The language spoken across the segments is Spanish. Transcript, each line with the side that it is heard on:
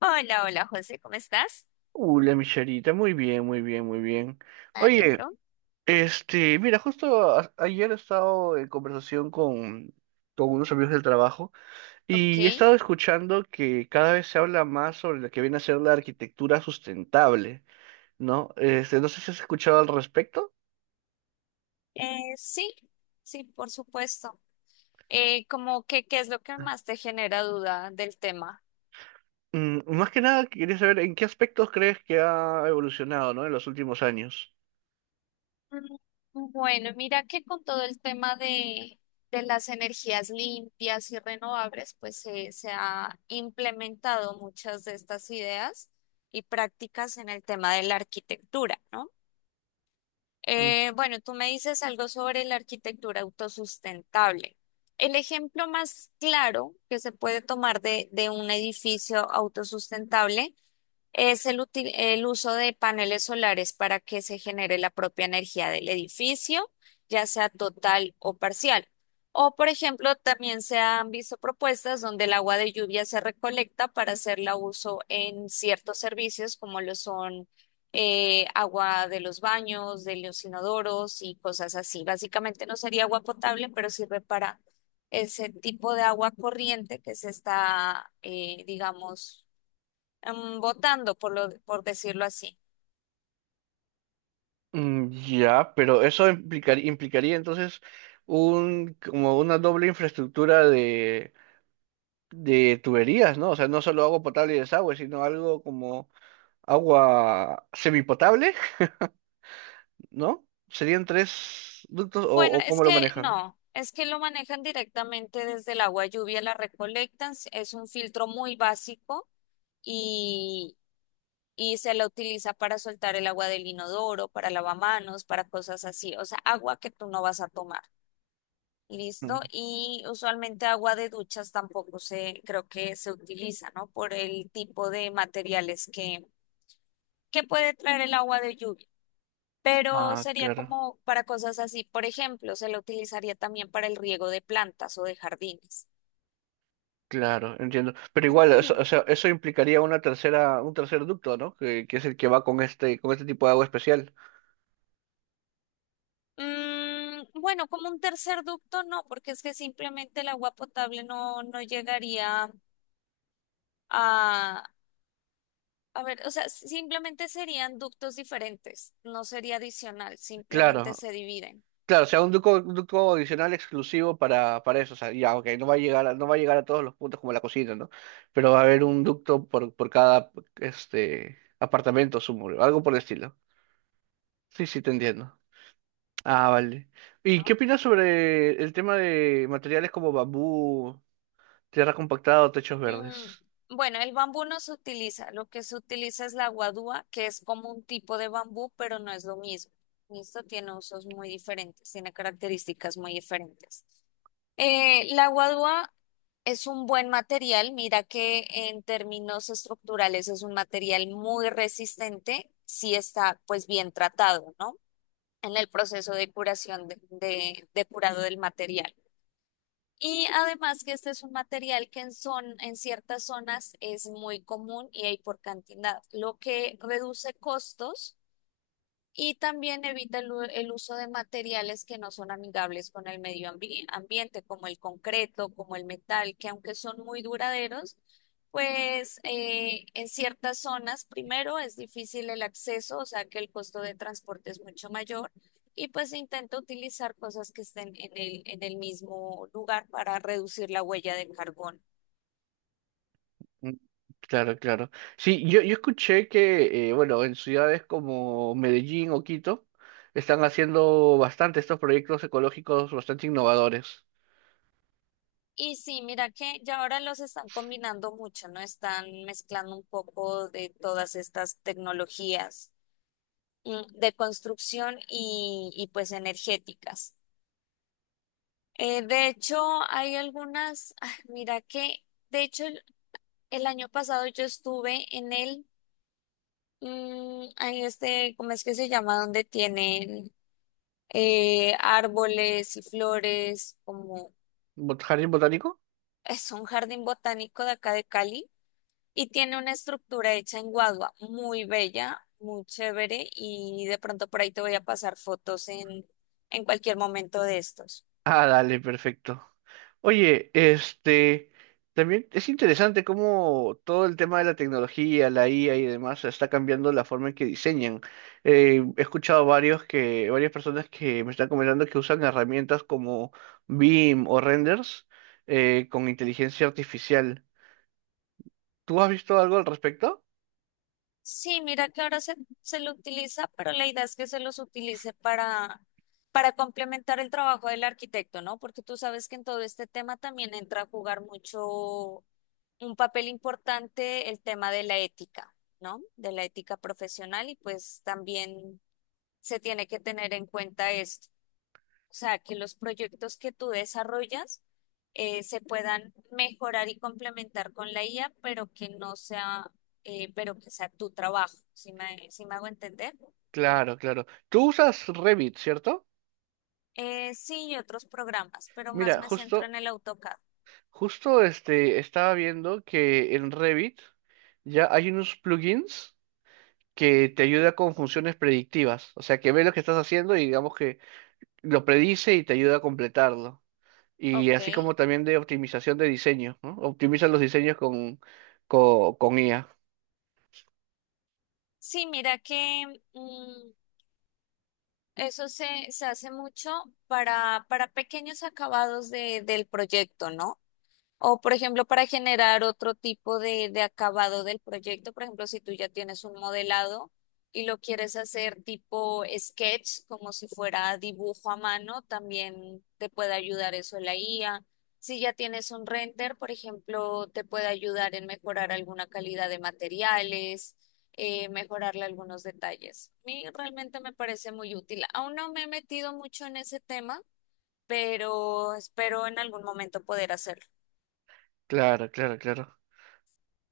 left: Hola, hola José, ¿cómo estás?
right: La micharita, muy bien, muy bien, muy bien.
left: Me
right: Oye,
left: alegro.
right: este, mira, justo ayer he estado en conversación con unos amigos del trabajo
left: Ok.
right: y he estado escuchando que cada vez se habla más sobre lo que viene a ser la arquitectura sustentable, ¿no? Este, no sé si has escuchado al respecto.
left: Sí, sí, por supuesto. Como que, ¿qué es lo que más te genera duda del tema?
right: Más que nada, quería saber en qué aspectos crees que ha evolucionado, ¿no? En los últimos años.
left: Mm, Bueno, mira que con todo el tema de las energías limpias y renovables, pues se ha implementado muchas de estas ideas y prácticas en el tema de la arquitectura, ¿no? Bueno, tú me dices algo sobre la arquitectura autosustentable. El ejemplo más claro que se puede tomar de un edificio autosustentable es el, el uso de paneles solares para que se genere la propia energía del edificio, ya sea total o parcial. O, por ejemplo, también se han visto propuestas donde el agua de lluvia se recolecta para hacerla uso en ciertos servicios, como lo son agua de los baños, de los inodoros y cosas así. Básicamente no sería agua potable, pero sirve para ese tipo de agua corriente que se está, digamos, votando, por lo, por decirlo así.
right: Ya, pero eso implicaría entonces un como una doble infraestructura de tuberías, ¿no? O sea, no solo agua potable y desagüe, sino algo como agua semipotable, ¿no? ¿Serían tres ductos o,
left: Bueno,
right: o
left: es
right: cómo
left: que
right: lo manejan?
left: no, es que lo manejan directamente desde el agua lluvia, la recolectan, es un filtro muy básico y, y se la utiliza para soltar el agua del inodoro, para lavamanos, para cosas así, o sea, agua que tú no vas a tomar.
right: Mm.
left: ¿Listo? Y usualmente agua de duchas tampoco se, creo que se utiliza, ¿no? Por el tipo de materiales que puede traer el agua de lluvia. Pero
right: Ah,
left: sería
right: claro,
left: como para cosas así. Por ejemplo, se lo utilizaría también para el riego de plantas o de jardines.
right: claro, entiendo. Pero igual, eso, o sea, eso implicaría una tercera, un tercer ducto, ¿no? Que es el que va con este tipo de agua especial.
left: Bueno, como un tercer ducto no, porque es que simplemente el agua potable no, no llegaría a... A ver, o sea, si, simplemente serían ductos diferentes, no sería adicional, simplemente
right: Claro,
left: se dividen.
right: claro, o sea, un ducto adicional exclusivo para eso. O sea, ya, ok, no va a llegar a, no va a llegar a todos los puntos como la cocina, ¿no? Pero va a haber un ducto por cada este apartamento, sumo, algo por el estilo. Sí, sí, te entiendo. Ah, vale. ¿Y qué
left: ¿No?
right: opinas sobre el tema de materiales como bambú, tierra compactada o techos
left: Mm,
right: verdes?
left: Bueno, el bambú no se utiliza, lo que se utiliza es la guadúa, que es como un tipo de bambú, pero no es lo mismo. Esto tiene usos muy diferentes, tiene características muy diferentes. La guadúa es un buen material, mira que en términos estructurales es un material muy resistente si está pues bien tratado, ¿no? En el proceso de curación, de, de curado del material. Y además que este es un material que en, en ciertas zonas es muy común y hay por cantidad, lo que reduce costos y también evita el, el uso de materiales que no son amigables con el medio ambiente, como el concreto, como el metal, que aunque son muy duraderos, pues en ciertas zonas, primero, es difícil el acceso, o sea que el costo de transporte es mucho mayor. Y pues intenta utilizar cosas que estén en el mismo lugar para reducir la huella del carbón.
right: Mm, claro, claro. Sí, yo escuché que, bueno, en ciudades como Medellín o Quito están haciendo bastante estos proyectos ecológicos bastante innovadores.
left: Y sí, mira que ya ahora los están combinando mucho, ¿no? Están mezclando un poco de todas estas tecnologías de construcción y pues energéticas. De hecho, hay algunas, ah, mira que, de hecho, el año pasado yo estuve en el, ahí este, ¿cómo es que se llama? Donde tienen árboles y flores, como
right: ¿Jardín botánico?
left: es un jardín botánico de acá de Cali. Y tiene una estructura hecha en Guadua, muy bella, muy chévere, y de pronto por ahí te voy a pasar fotos en cualquier momento de estos.
right: Ah, dale, perfecto. Oye, este, también es interesante cómo todo el tema de la tecnología, la IA y demás está cambiando la forma en que diseñan. He escuchado varios que, varias personas que me están comentando que usan herramientas como BIM o renders con inteligencia artificial. ¿Tú has visto algo al respecto?
left: Sí, mira que ahora se, se lo utiliza, pero la idea es que se los utilice para complementar el trabajo del arquitecto, ¿no? Porque tú sabes que en todo este tema también entra a jugar mucho un papel importante el tema de la ética, ¿no? De la ética profesional y pues también se tiene que tener en cuenta esto. O sea, que los proyectos que tú desarrollas se puedan mejorar y complementar con la IA, pero que no sea, pero que sea tu trabajo, si me, si me hago entender.
right: Claro, claro. Tú usas Revit, ¿cierto?
left: Sí, y otros programas, pero más
right: Mira,
left: me centro en el AutoCAD.
right: Justo, este, estaba viendo que en Revit ya hay unos plugins que te ayuda con funciones predictivas. O sea, que ve lo que estás haciendo y digamos que lo predice y te ayuda a completarlo. Y
left: Ok.
right: así como también de optimización de diseño, ¿no? Optimiza los diseños con IA.
left: Sí, mira que mm, eso se, se hace mucho para pequeños acabados de, del proyecto, ¿no? O, por ejemplo, para generar otro tipo de acabado del proyecto, por ejemplo, si tú ya tienes un modelado y lo quieres hacer tipo sketch, como si fuera dibujo a mano, también te puede ayudar eso la IA. Si ya tienes un render, por ejemplo, te puede ayudar en mejorar alguna calidad de materiales, mejorarle algunos detalles. A mí realmente me parece muy útil. Aún no me he metido mucho en ese tema, pero espero en algún momento poder hacerlo.
right: Claro, claro, claro.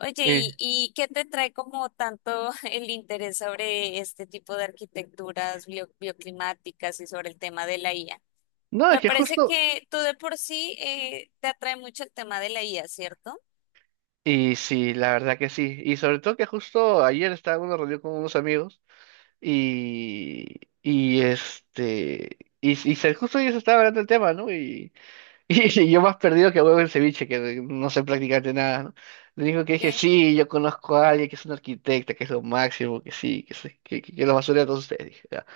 left: Oye,
right: Eh,
left: y qué te trae como tanto el interés sobre este tipo de arquitecturas bioclimáticas y sobre el tema de la IA?
right: no, es
left: Me
right: que
left: parece
right: justo.
left: que tú de por sí te atrae mucho el tema de la IA, ¿cierto?
right: Y sí, la verdad que sí. Y sobre todo que justo ayer estaba en una reunión con unos amigos. Y, y y justo ellos estaban hablando del tema, ¿no? Y y yo más perdido que huevo en ceviche, que no sé prácticamente nada, ¿no? Le dijo que
left: Ok.
right: dije, sí, yo conozco a alguien que es un arquitecta, que es lo máximo, que sí, que, se- que lo basura de todos ustedes, dije, ya.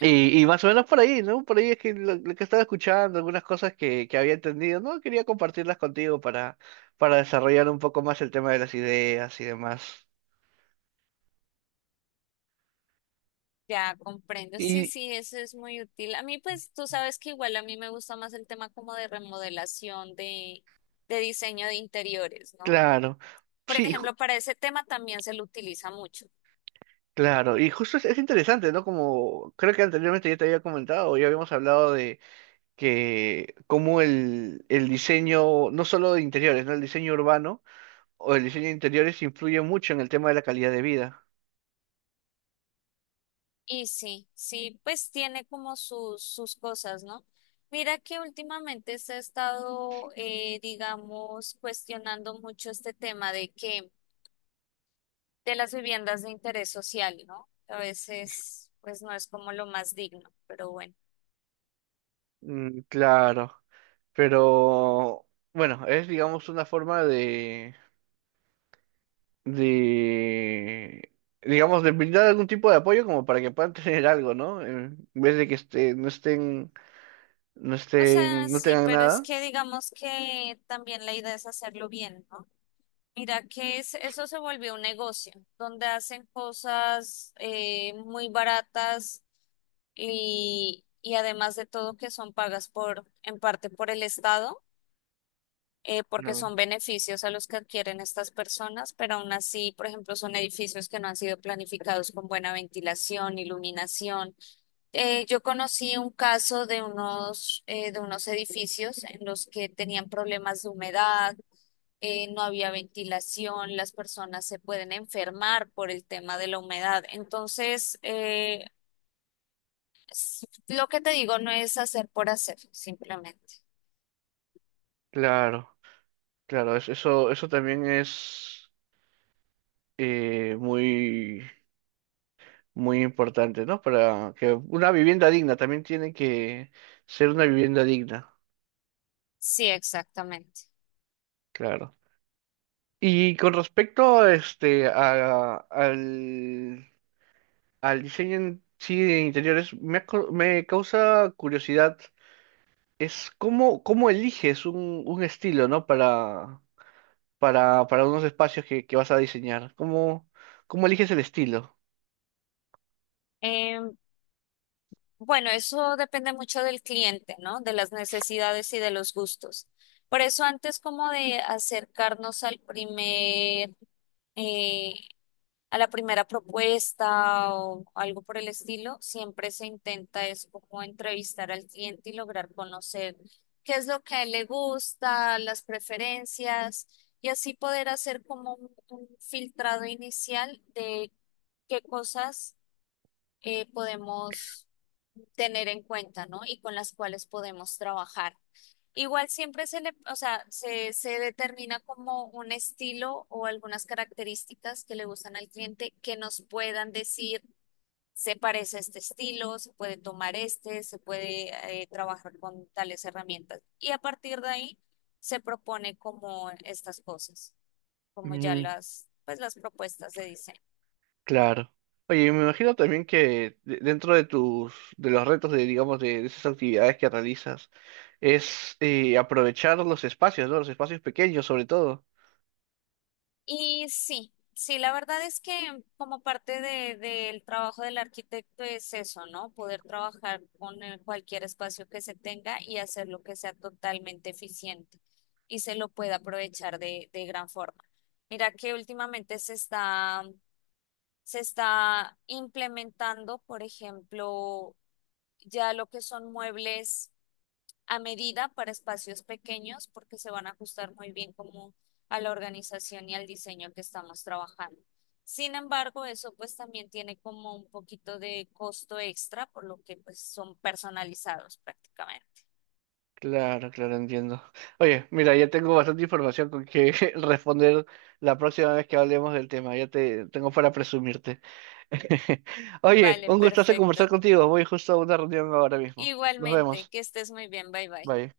right: Y más o menos por ahí, ¿no? Por ahí es que lo que estaba escuchando, algunas cosas que había entendido, ¿no? Quería compartirlas contigo para desarrollar un poco más el tema de las ideas y demás.
left: Ya comprendo, sí,
right: Y
left: sí, eso es muy útil. A mí, pues, tú sabes que igual a mí me gusta más el tema como de remodelación, de diseño de interiores, ¿no?
right: claro.
left: Por
right: Sí,
left: ejemplo, para ese tema también se lo utiliza mucho.
right: claro, y justo es interesante, ¿no? Como creo que anteriormente ya te había comentado, ya habíamos hablado de que cómo el diseño, no solo de interiores, ¿no? El diseño urbano o el diseño de interiores influye mucho en el tema de la calidad de vida.
left: Y sí, sí, pues tiene como sus, sus cosas, ¿no? Mira que últimamente se ha estado, digamos, cuestionando mucho este tema de que, de las viviendas de interés social, ¿no? A veces, pues, no es como lo más digno, pero bueno.
right: Claro, pero bueno, es digamos una forma de, digamos, de brindar algún tipo de apoyo como para que puedan tener algo, ¿no? En vez de que esté, no estén, no
left: O sea,
right: estén, no
left: sí,
right: tengan
left: pero es
right: nada.
left: que digamos que también la idea es hacerlo bien, ¿no? Mira que eso se volvió un negocio, donde hacen cosas muy baratas y además de todo que son pagas por, en parte por el Estado, porque
right: Claro.
left: son beneficios a los que adquieren estas personas, pero aún así, por ejemplo, son edificios que no han sido planificados con buena ventilación, iluminación, yo conocí un caso de unos edificios en los que tenían problemas de humedad, no había ventilación, las personas se pueden enfermar por el tema de la humedad. Entonces, lo que te digo no es hacer por hacer, simplemente.
right: Claro. Claro, eso también es muy, muy importante, ¿no? Para que una vivienda digna también tiene que ser una vivienda digna,
left: Sí, exactamente.
right: claro. Y con respecto a este, al diseño en sí de interiores, me, me causa curiosidad, es cómo eliges un estilo, ¿no? Para unos espacios que vas a diseñar. ¿Cómo eliges el estilo?
left: Eh, bueno, eso depende mucho del cliente, ¿no? De las necesidades y de los gustos. Por eso antes como de acercarnos al primer... eh, a la primera propuesta o algo por el estilo, siempre se intenta es como entrevistar al cliente y lograr conocer qué es lo que a él le gusta, las preferencias y así poder hacer como un filtrado inicial de qué cosas podemos tener en cuenta, ¿no? Y con las cuales podemos trabajar. Igual siempre se le, o sea, se determina como un estilo o algunas características que le gustan al cliente que nos puedan decir, se parece a este estilo, se puede tomar este, se puede trabajar con tales herramientas. Y a partir de ahí se propone como estas cosas, como ya las, pues las propuestas de diseño.
right: Claro. Oye, me imagino también que dentro de tus, de los retos de, digamos, de esas actividades que realizas, es aprovechar los espacios, ¿no? Los espacios pequeños, sobre todo.
left: Y sí, sí, la verdad es que como parte de, del trabajo del arquitecto es eso, ¿no? Poder trabajar con cualquier espacio que se tenga y hacerlo que sea totalmente eficiente y se lo pueda aprovechar de gran forma. Mira que últimamente se está implementando, por ejemplo, ya lo que son muebles a medida para espacios pequeños porque se van a ajustar muy bien como a la organización y al diseño que estamos trabajando. Sin embargo, eso pues también tiene como un poquito de costo extra, por lo que pues son personalizados prácticamente.
right: Claro, claro, entiendo. Oye, mira, ya tengo bastante información con que responder la próxima vez que hablemos del tema. Ya te tengo para presumirte. Oye,
left: Vale,
right: un gustazo
left: perfecto.
right: conversar contigo. Voy justo a una reunión ahora mismo. Nos
left: Igualmente,
right: vemos.
left: que estés muy bien, bye bye.
right: Bye.